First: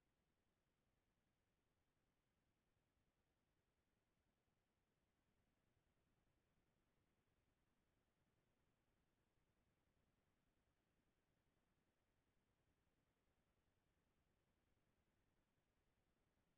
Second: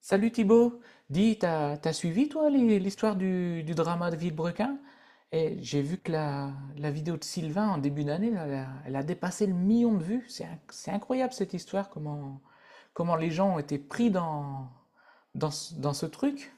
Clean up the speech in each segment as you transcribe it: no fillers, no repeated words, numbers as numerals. Salut Thibaut, dis, t'as suivi toi l'histoire du drama de Villebrequin? Et j'ai vu que la vidéo de Sylvain en début d'année, là, elle a dépassé le million de vues. C'est incroyable cette histoire, comment les gens ont été pris dans ce dans ce truc.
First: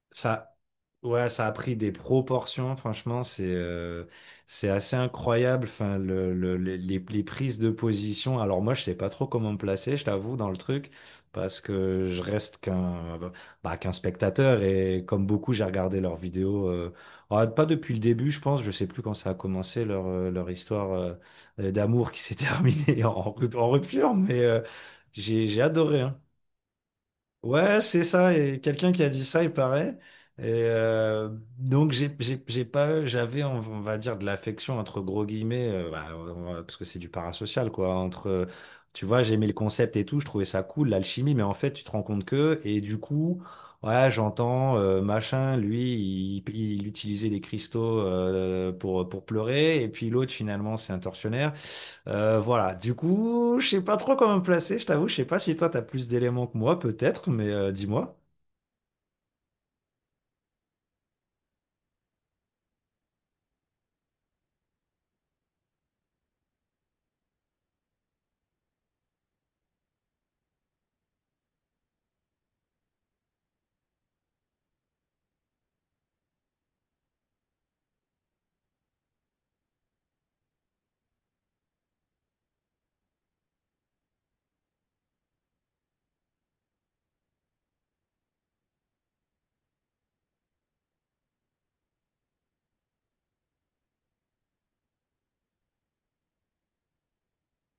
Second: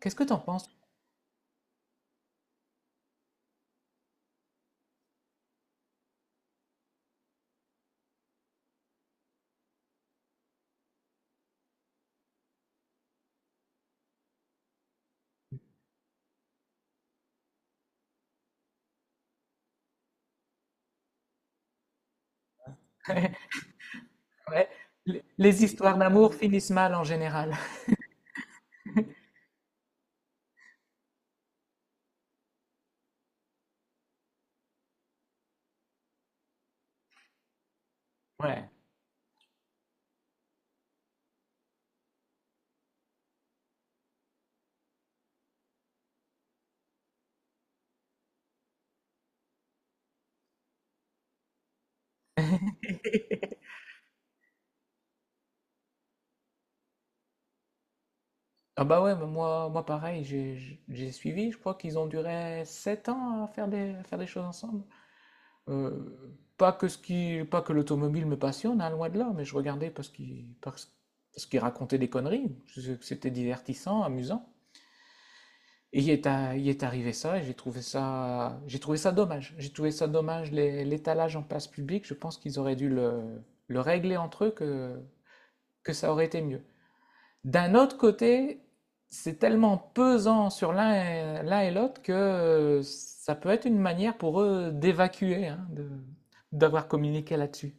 Qu'est-ce que t'en Ça, penses? ouais, ça a pris des proportions, franchement, c'est assez incroyable. Enfin, les prises de position. Alors moi, je sais pas trop comment me placer, je t'avoue, dans le truc, parce que je reste qu'un spectateur et, comme beaucoup, j'ai regardé leurs vidéos. Pas depuis le début, je pense. Je sais plus quand ça a commencé leur histoire d'amour qui s'est terminée en, rup- en rupture, mais euh, Ouais, Les, j'ai j'ai les histoires adoré, hein. d'amour finissent mal en général. Ouais, c'est ça. Et quelqu'un qui a dit ça, il paraît. Et euh, donc j'ai pas, j'avais, on va dire, de l'affection entre gros guillemets, bah, parce que c'est du parasocial, quoi. Ouais. Tu vois, j'aimais le concept et tout, je trouvais ça cool, l'alchimie, mais en fait tu te rends compte que, et du coup, ouais, j'entends, machin, lui, il utilisait des cristaux, pour pleurer, et puis l'autre, finalement, c'est un tortionnaire. Voilà, du coup, je sais pas trop comment me placer, je t'avoue, je sais pas si toi t'as plus d'éléments que moi, peut-être, mais dis-moi. Ah bah ouais, bah moi, moi pareil, j'ai suivi, je crois qu'ils ont duré 7 ans à faire des choses ensemble. Euh, Pas que ce qui, pas que l'automobile me passionne, hein, loin de là, mais je regardais parce qu'il racontait des conneries. C'était divertissant, amusant. Et il est arrivé ça, et j'ai trouvé ça dommage. J'ai trouvé ça dommage l'étalage en place publique. Je pense qu'ils auraient le régler entre eux que ça aurait été mieux. D'un autre côté, c'est tellement pesant sur l'un et l'autre que ça peut être une manière pour eux d'évacuer, hein, d'avoir communiqué là-dessus.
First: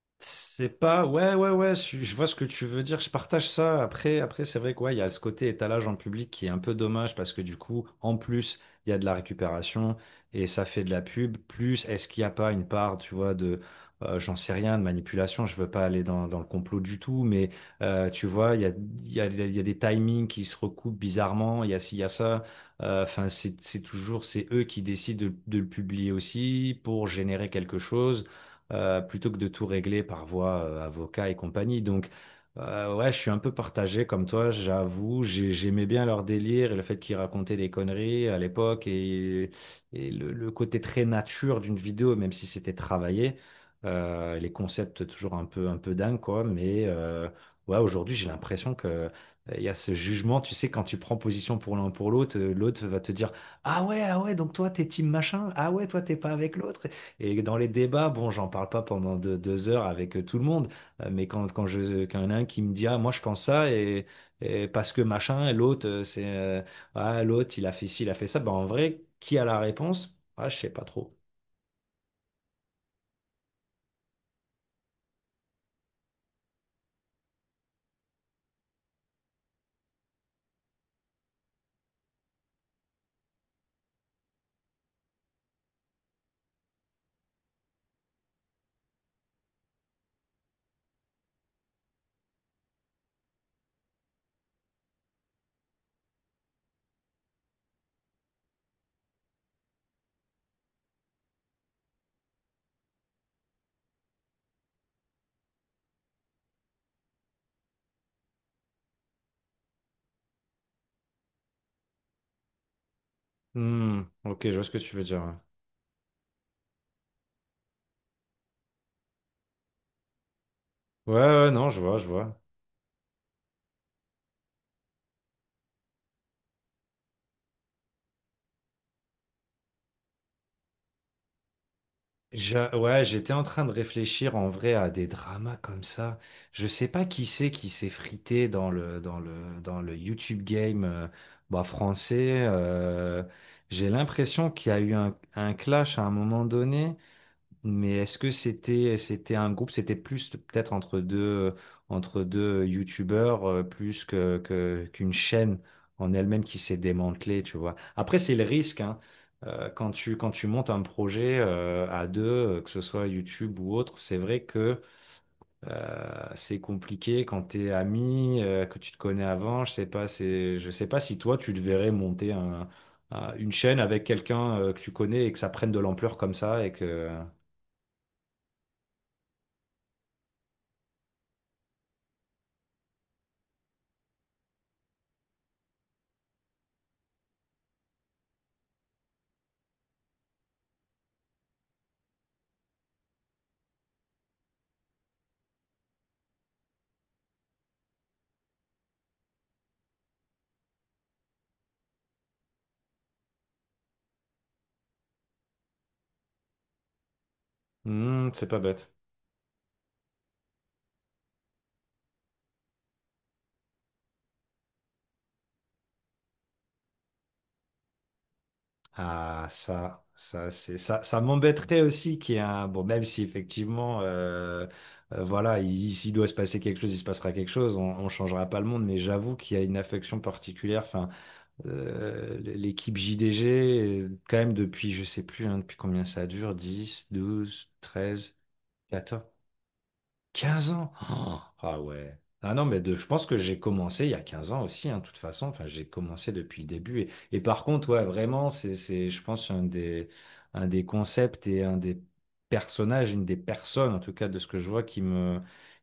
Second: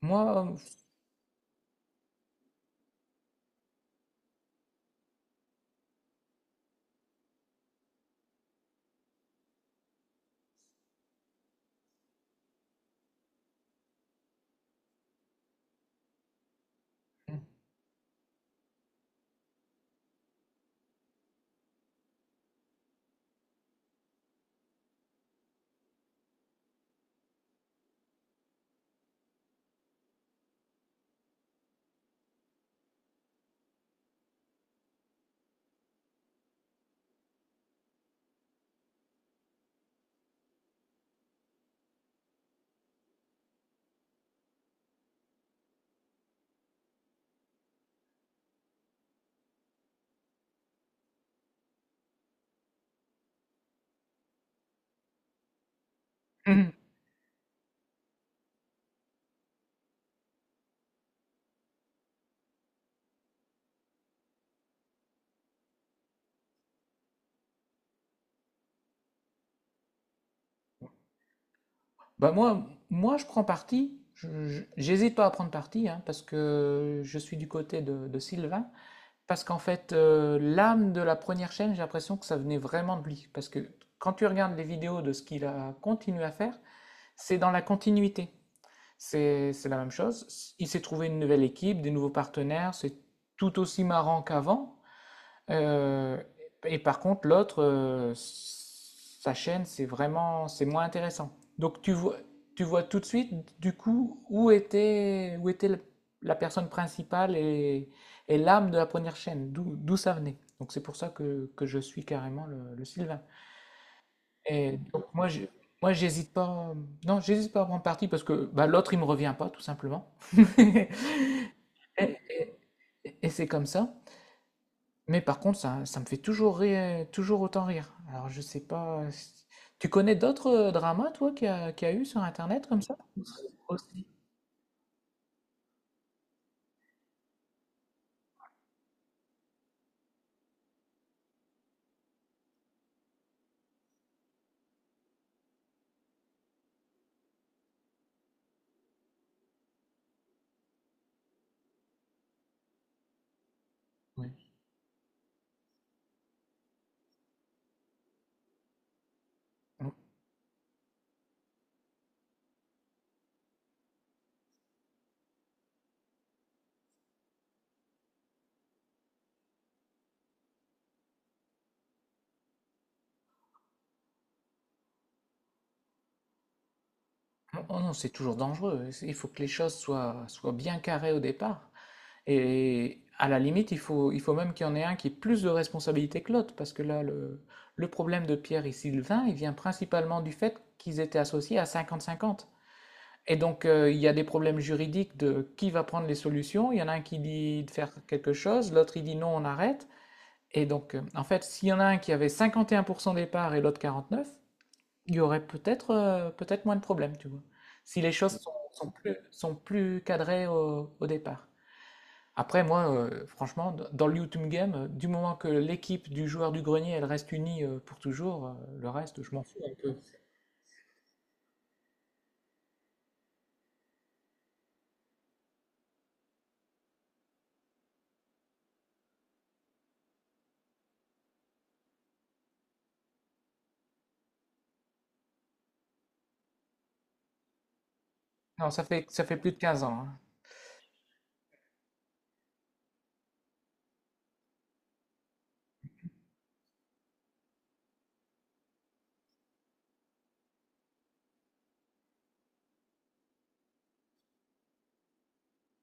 Moi, C'est pas, Ouais, ouais, ouais, je vois ce que tu veux dire, je partage ça. Après, c'est vrai, quoi. Il y a ce côté étalage en public qui est un peu dommage parce que, du coup, en plus, il y a de la récupération et ça fait de la pub. Plus, est-ce qu'il n'y a pas une part, tu vois, j'en sais rien, de manipulation. Je veux pas aller dans le complot du tout, mais euh, tu vois, il y a, il y a, il y a des timings qui se recoupent bizarrement, il y a ci, il y a ça. Enfin, c'est toujours, c'est eux qui décident de le publier aussi pour générer quelque chose, plutôt que de tout régler par voie, avocat et compagnie. Donc, ouais, je suis un peu partagé comme toi, j'avoue. J'aimais bien leur délire et le fait qu'ils racontaient des conneries à l'époque, et le côté très nature d'une vidéo, même si c'était travaillé. Les concepts toujours un peu dingues, quoi. Mais ouais, aujourd'hui, j'ai l'impression que il y a ce jugement, tu sais, quand tu prends position pour l'un pour l'autre, l'autre va te dire: ah ouais, ah ouais, donc toi, t'es team machin, ah ouais, toi, t'es pas avec l'autre. Et dans les débats, bon, j'en parle pas pendant deux heures avec, tout le monde, mais quand il y en a un qui me dit: ah, moi, je pense ça, et parce que machin, et l'autre, l'autre, il a fait ci, il a fait ça. Ben, en vrai, qui a la réponse? Ah, je sais pas trop. bah moi, moi, je prends parti. J'hésite pas à prendre parti hein, parce que je suis du côté de Sylvain. Parce qu'en fait, l'âme de la première chaîne, j'ai l'impression que ça venait vraiment de lui. Parce que quand tu regardes les vidéos de ce qu'il a continué à faire, c'est dans la continuité. C'est la même chose. Il s'est trouvé une nouvelle équipe, des nouveaux partenaires, c'est tout aussi marrant qu'avant. Euh, et par contre, l'autre, sa chaîne, c'est vraiment, c'est moins intéressant. Donc tu vois tout de suite, du coup, où était la personne principale et l'âme de la première chaîne, d'où ça venait. Donc c'est pour que je suis carrément le Sylvain. Hmm, ok, je vois ce que Et tu veux donc moi, dire. Moi, j'hésite pas. Non, j'hésite pas à prendre parti parce que bah, l'autre, il me revient pas, tout simplement. Ouais, ouais, non, je vois, je Et, vois. et- et c'est comme ça. Mais par contre, ça me fait toujours rire, toujours autant rire. Alors je sais pas. Tu connais d'autres dramas, toi, qu'il y a eu sur Internet comme ça? Ouais, j'étais en train de Aussi. réfléchir, en vrai, à des dramas comme ça. Je sais pas qui c'est qui s'est frité dans le YouTube game, bah, français. J'ai l'impression qu'il y a eu un clash à un moment donné. Mais est-ce que c'était un groupe, c'était plus, peut-être, entre deux youtubeurs, plus Oui. qu'une chaîne en elle-même qui s'est démantelée, tu vois. Après, c'est le risque, hein. Quand tu montes un projet, à deux, que ce soit YouTube ou autre, c'est vrai que c'est compliqué quand t'es ami, que tu te connais avant. Je sais pas, c'est je sais pas si toi tu te verrais monter un, une chaîne avec quelqu'un, que tu connais et que ça prenne de l'ampleur comme ça. Et que Oh non, c'est toujours dangereux. Il faut que les soient bien carrées au départ. Et à la limite, il faut même qu'il y en ait un qui ait plus de responsabilité que l'autre, parce que le problème de Pierre et Sylvain, il vient principalement du fait qu'ils étaient associés à 50-50. Et donc, il y a des problèmes juridiques de qui va prendre les solutions. Il y en a un qui dit de faire quelque chose, l'autre il dit non, on arrête. Et donc, en fait, s'il y en a un qui avait 51% des parts et l'autre 49%, il y aurait peut-être peut-être moins de problèmes, tu vois. Si les Hmm, choses c'est sont, pas bête. Sont plus cadrées au départ. Après, moi, franchement, d dans le YouTube game, du moment que l'équipe du joueur du grenier, elle reste unie, pour toujours, le reste, je m'en Ah, fous un peu. ça, c'est ça, ça m'embêterait aussi qu'il y ait un. Bon, même si effectivement, voilà, s'il doit se passer quelque chose, il se passera quelque chose, on changera pas le monde, mais j'avoue qu'il y a une affection particulière. Enfin, l'équipe JDG, quand même, depuis, je sais plus, hein, depuis combien ça dure: 10, 12, 13, Non, ça fait 14, ça fait plus de 15 ans, hein. 15 ans. Oh, ah ouais. Ah non, mais je pense que j'ai commencé il y a 15 ans aussi, hein, de toute façon. Enfin, j'ai commencé depuis le début. Et, par contre, ouais, vraiment, je pense, un des concepts et un des personnages, une des personnes, en tout cas, de ce que je vois, qui me,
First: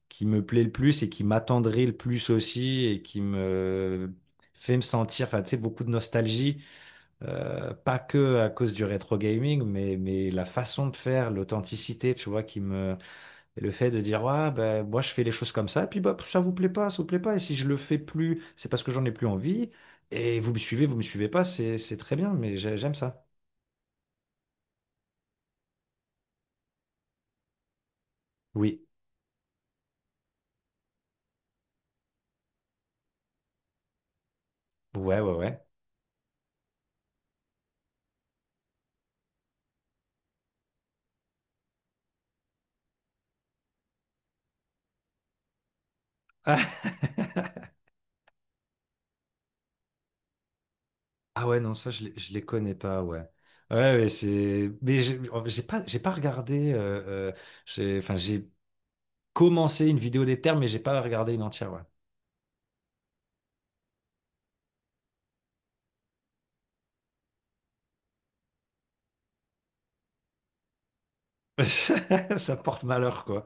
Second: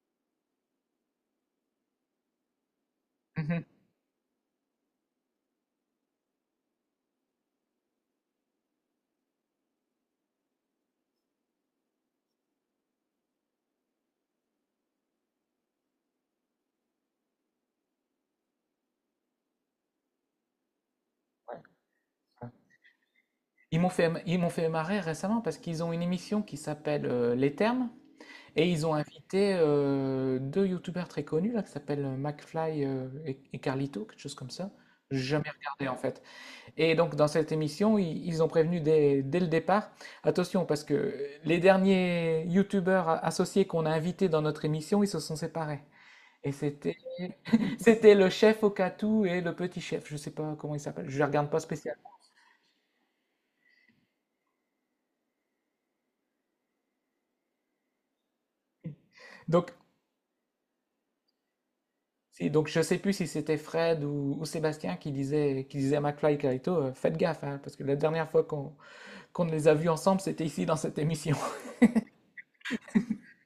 qui me plaît le plus et qui m'attendrait le plus aussi et qui Mmh. me fait me sentir, enfin, tu sais, beaucoup de nostalgie. Pas que à cause du rétro gaming, mais la façon de faire, l'authenticité, tu vois, et le fait de dire: ouais, ben, moi, je fais les choses comme ça, et puis, bah, ça vous plaît pas, ça vous plaît pas, et si je le fais plus, c'est parce que j'en ai plus envie, et vous me suivez pas, Ouais, c'est très bien, ouais. mais j'aime ça. Ils m'ont fait marrer récemment parce qu'ils ont une émission qui s'appelle, Les Termes et Oui. ils ont invité, deux youtubeurs très connus là qui s'appellent, McFly, et Carlito, quelque chose comme ça. Ouais, J'ai ouais, jamais ouais. regardé en fait. Et donc, dans cette émission, ils ont prévenu dès le départ, attention, parce que les derniers youtubeurs associés qu'on a invités dans notre émission, ils se sont séparés. Et Ah, c'était le chef Okatou et le petit chef, je sais pas comment il s'appelle, je ne ah regarde ouais, pas non, ça, spécial. Je les connais pas, ouais. Ouais, mais mais j'ai, en fait, j'ai pas regardé, enfin, j'ai Donc, commencé une vidéo des termes, mais j'ai pas regardé une entière, ouais. si, donc je sais plus si c'était Fred ou Sébastien qui disait à McFly et Carito, faites gaffe, hein, parce que la dernière fois qu'on les a vus ensemble, c'était ici dans cette émission. Ça porte malheur, quoi.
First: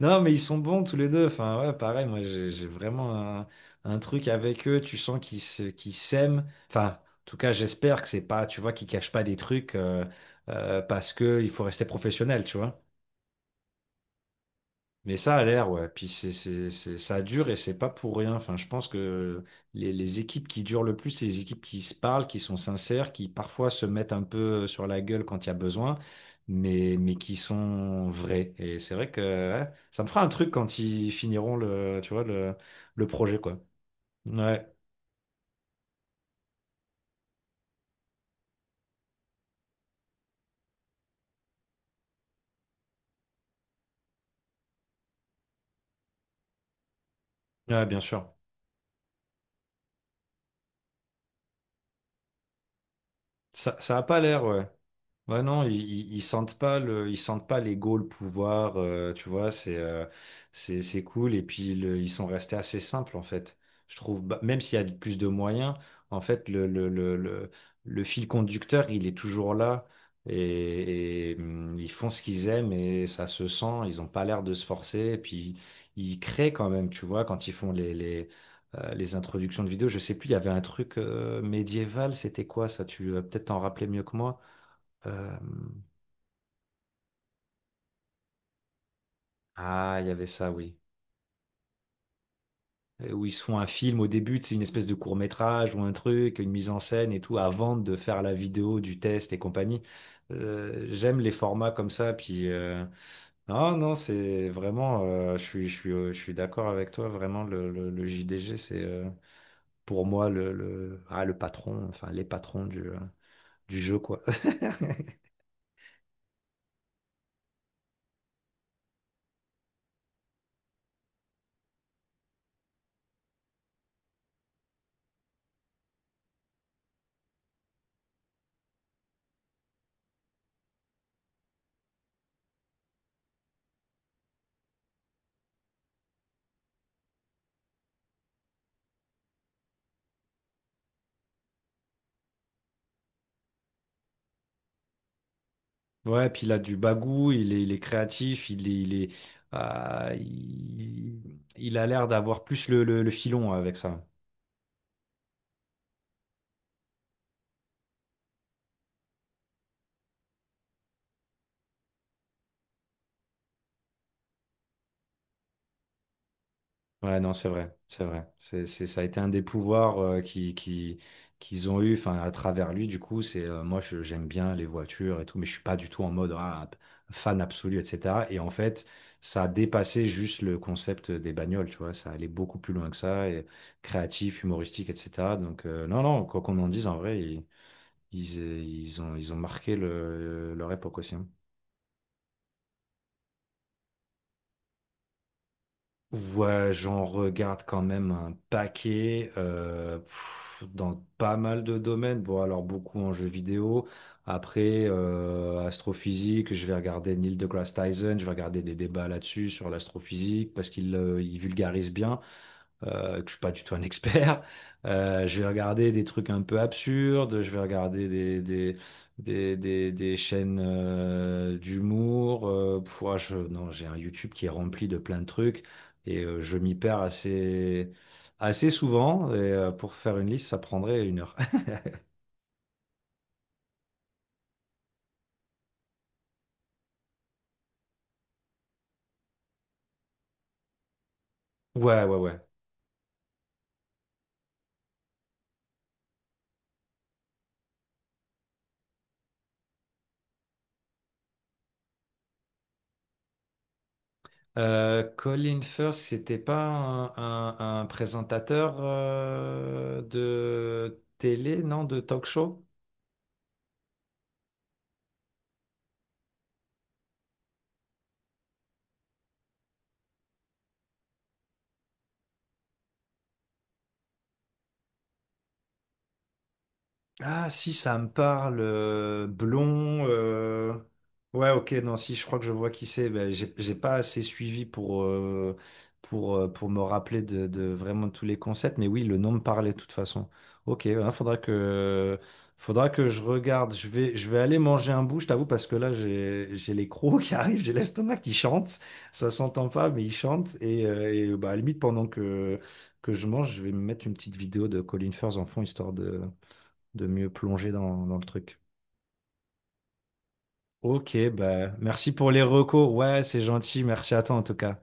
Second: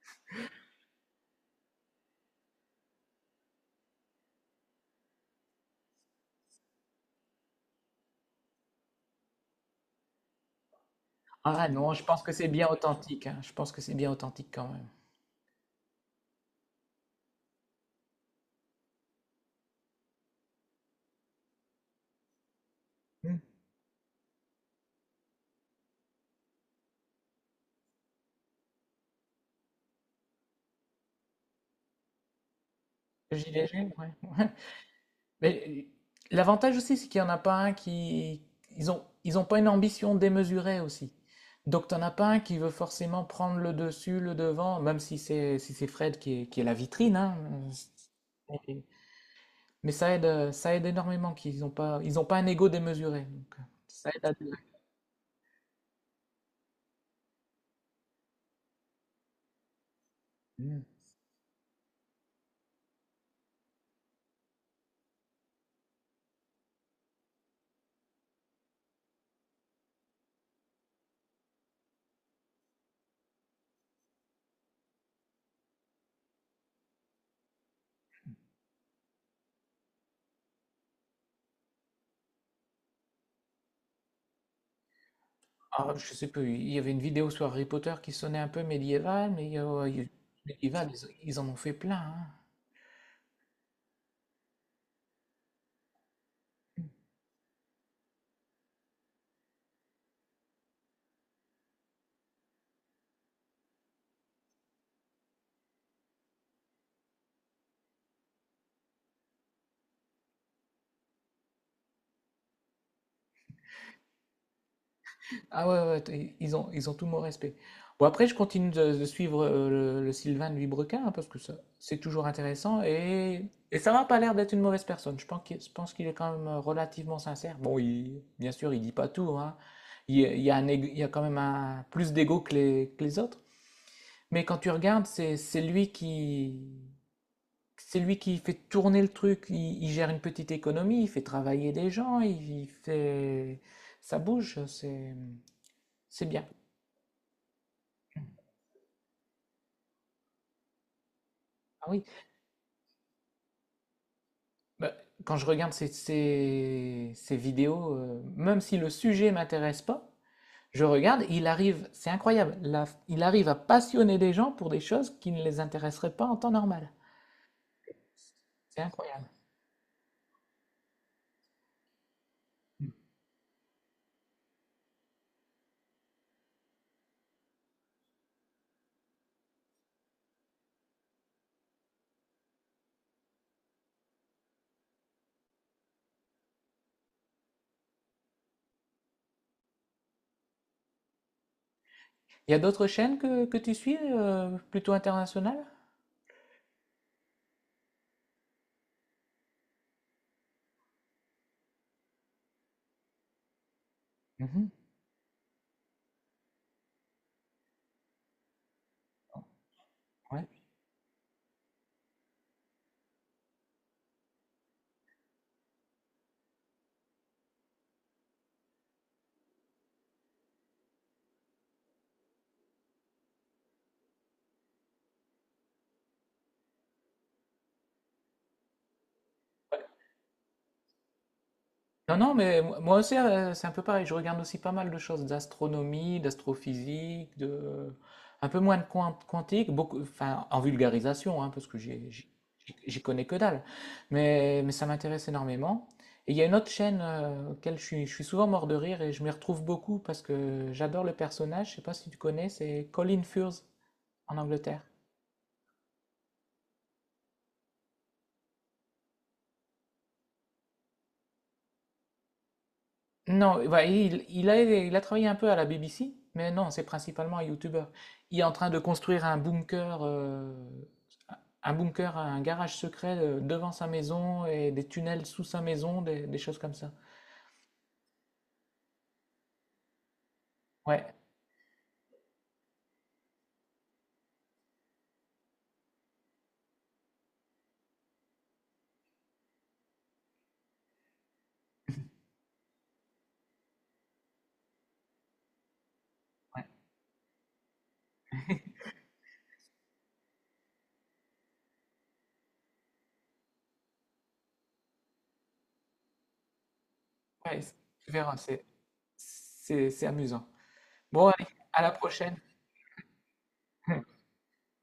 Non, mais ils sont bons tous les deux. Enfin, ouais, pareil, moi, j'ai vraiment un truc avec eux. Tu sens qu'ils s'aiment. Enfin, en tout cas, j'espère que c'est pas, tu vois, qu'ils cachent pas des trucs, parce que il faut Ah rester non, je pense que professionnel, c'est tu bien vois. authentique, hein, je pense que c'est bien authentique quand même. Mais ça a l'air, ouais. Puis ça dure et c'est pas pour rien. Enfin, je pense que les équipes qui durent le plus, c'est les équipes qui se parlent, qui sont sincères, qui Mmh. parfois se mettent un peu sur la gueule quand il y a besoin, mais qui sont vraies. Et c'est vrai que ouais, ça me fera un truc quand ils finiront tu vois, le projet, quoi. Gilet jaune, ouais. Ouais. Ouais, Mais l'avantage aussi, c'est qu'il n'y en a pas un qui... Ils ont pas une ambition démesurée aussi. Donc, t'en as pas un qui veut forcément prendre le dessus, le devant, même si c'est si c'est Fred qui est la vitrine, hein. ouais, bien sûr. Mais mais ça aide énormément qu'ils n'ont pas, ils ont pas un ego démesuré. Donc, Ça a ça pas aide à l'air, durer. ouais. Ouais, non, ils sentent pas ils sentent pas l'ego, le pouvoir, tu vois, c'est euh, c'est Mm. c'est cool. Et puis ils sont restés assez simples, en fait. Je trouve. Bah, même s'il y a plus de moyens, en fait, le fil conducteur, il est toujours là. Ils font ce qu'ils aiment et ça se sent. Ils ont pas l'air de se forcer. Et puis ils créent quand même, tu vois, quand ils font les introductions de vidéos. Je sais plus, il y avait un truc médiéval. C'était quoi, ça? Tu vas peut-être t'en rappeler mieux que moi. Euh, Ah, je sais plus, il y avait une vidéo sur Harry Potter qui sonnait un peu médiéval, mais il y a- il y avait ça, oui. médiéval, ils en ont fait plein. Hein. Où ils se font un film au début, c'est une espèce de court-métrage ou un truc, une mise en scène et tout, avant de faire la vidéo du test et compagnie. J'aime les formats comme ça. Puis, non, non, je suis d'accord avec toi. Vraiment, le JDG, c'est, pour moi, le patron, enfin les patrons du jeu, quoi. Ah ouais, ouais, ils ont tout mon respect. Bon, après, je continue de suivre le Sylvain de Vibrequin, hein, parce que ça, c'est toujours intéressant. Et ça m'a pas l'air d'être une mauvaise personne. Je pense je pense qu'il est quand même relativement sincère. Bon, bien sûr, il dit pas tout, hein. Il y a un il y a quand même un, plus d'ego que que les autres. Mais quand tu regardes, c'est lui c'est lui qui fait tourner le truc. Il gère une petite économie, il fait travailler des gens, il fait, ça bouge, c'est Ouais, puis bien. il a du bagou, il est créatif, il a Ah oui, l'air d'avoir plus le filon avec ça. bah, quand je regarde ces vidéos, même si le sujet m'intéresse pas, je regarde, il arrive, c'est incroyable, il arrive à passionner des gens pour des choses qui ne les intéresseraient pas en temps normal. Ouais, non, c'est vrai, c'est vrai. C'est Ça a été un incroyable. des pouvoirs, qu'ils ont eu, enfin, à travers lui. Du coup, c'est moi, j'aime bien les voitures et tout, mais je suis pas du tout en mode ah, fan absolu, etc. Et en fait, ça a dépassé juste le concept des bagnoles, tu vois, ça allait beaucoup plus loin que ça, et créatif, humoristique, etc. Donc, non, non, quoi qu'on en dise, en vrai, ils ont marqué leur époque aussi, hein. Il y a d'autres chaînes que tu suis, plutôt internationales? Ouais, j'en regarde quand même un paquet, dans pas mal de domaines. Bon, alors beaucoup en jeux vidéo. Mhm. Après, astrophysique, je vais regarder Neil deGrasse Tyson, je vais regarder des débats là-dessus sur Ouais. l'astrophysique parce qu'il il vulgarise bien. Que je suis pas du tout un expert. Je vais regarder des trucs un peu absurdes, je vais regarder des chaînes, d'humour. Ouais, non, j'ai un YouTube qui est rempli de plein de trucs, et je m'y perds assez souvent. Et, pour faire une liste, ça prendrait une heure. Non, non, mais moi aussi, c'est un peu pareil. Je regarde aussi pas mal de choses d'astronomie, d'astrophysique, de... un peu moins de quantique, beaucoup... enfin, en vulgarisation, hein, parce que Ouais, ouais, ouais. j'y connais que dalle. Mais ça m'intéresse énormément. Et il y a une autre chaîne auquel je suis souvent mort de rire et je m'y retrouve beaucoup parce que j'adore le personnage. Je sais pas si tu connais, c'est Colin Furze en Angleterre. Colin Firth, c'était pas un présentateur, de télé, non, de talk show? Non, bah, il a travaillé un peu à la BBC, mais non, c'est principalement un YouTuber. Il est en train de construire un bunker, un garage secret devant sa maison et des tunnels sous sa maison, des choses comme ça. Ah si, ça me parle. Blond. Ouais, Ouais, ok, non, si, je crois que je vois qui c'est. Ben, j'ai pas assez suivi pour me rappeler de vraiment tous les concepts, mais oui, le nom me parlait de toute façon. Ok, faudra que je regarde. Je vais aller manger un bout, je t'avoue, parce que là, j'ai, ouais, j'ai les crocs qui arrivent, j'ai l'estomac qui chante. Ça s'entend pas, mais il chante. Et bah, à la limite, pendant que je mange, je vais me mettre une petite vidéo de Colin Firth en fond, histoire de mieux ouais, plonger dans, tu dans le verras, truc. C'est amusant. Ok, Bon, allez, bah, à la merci pour prochaine. les recos. Ouais, c'est gentil. Merci à toi en tout cas.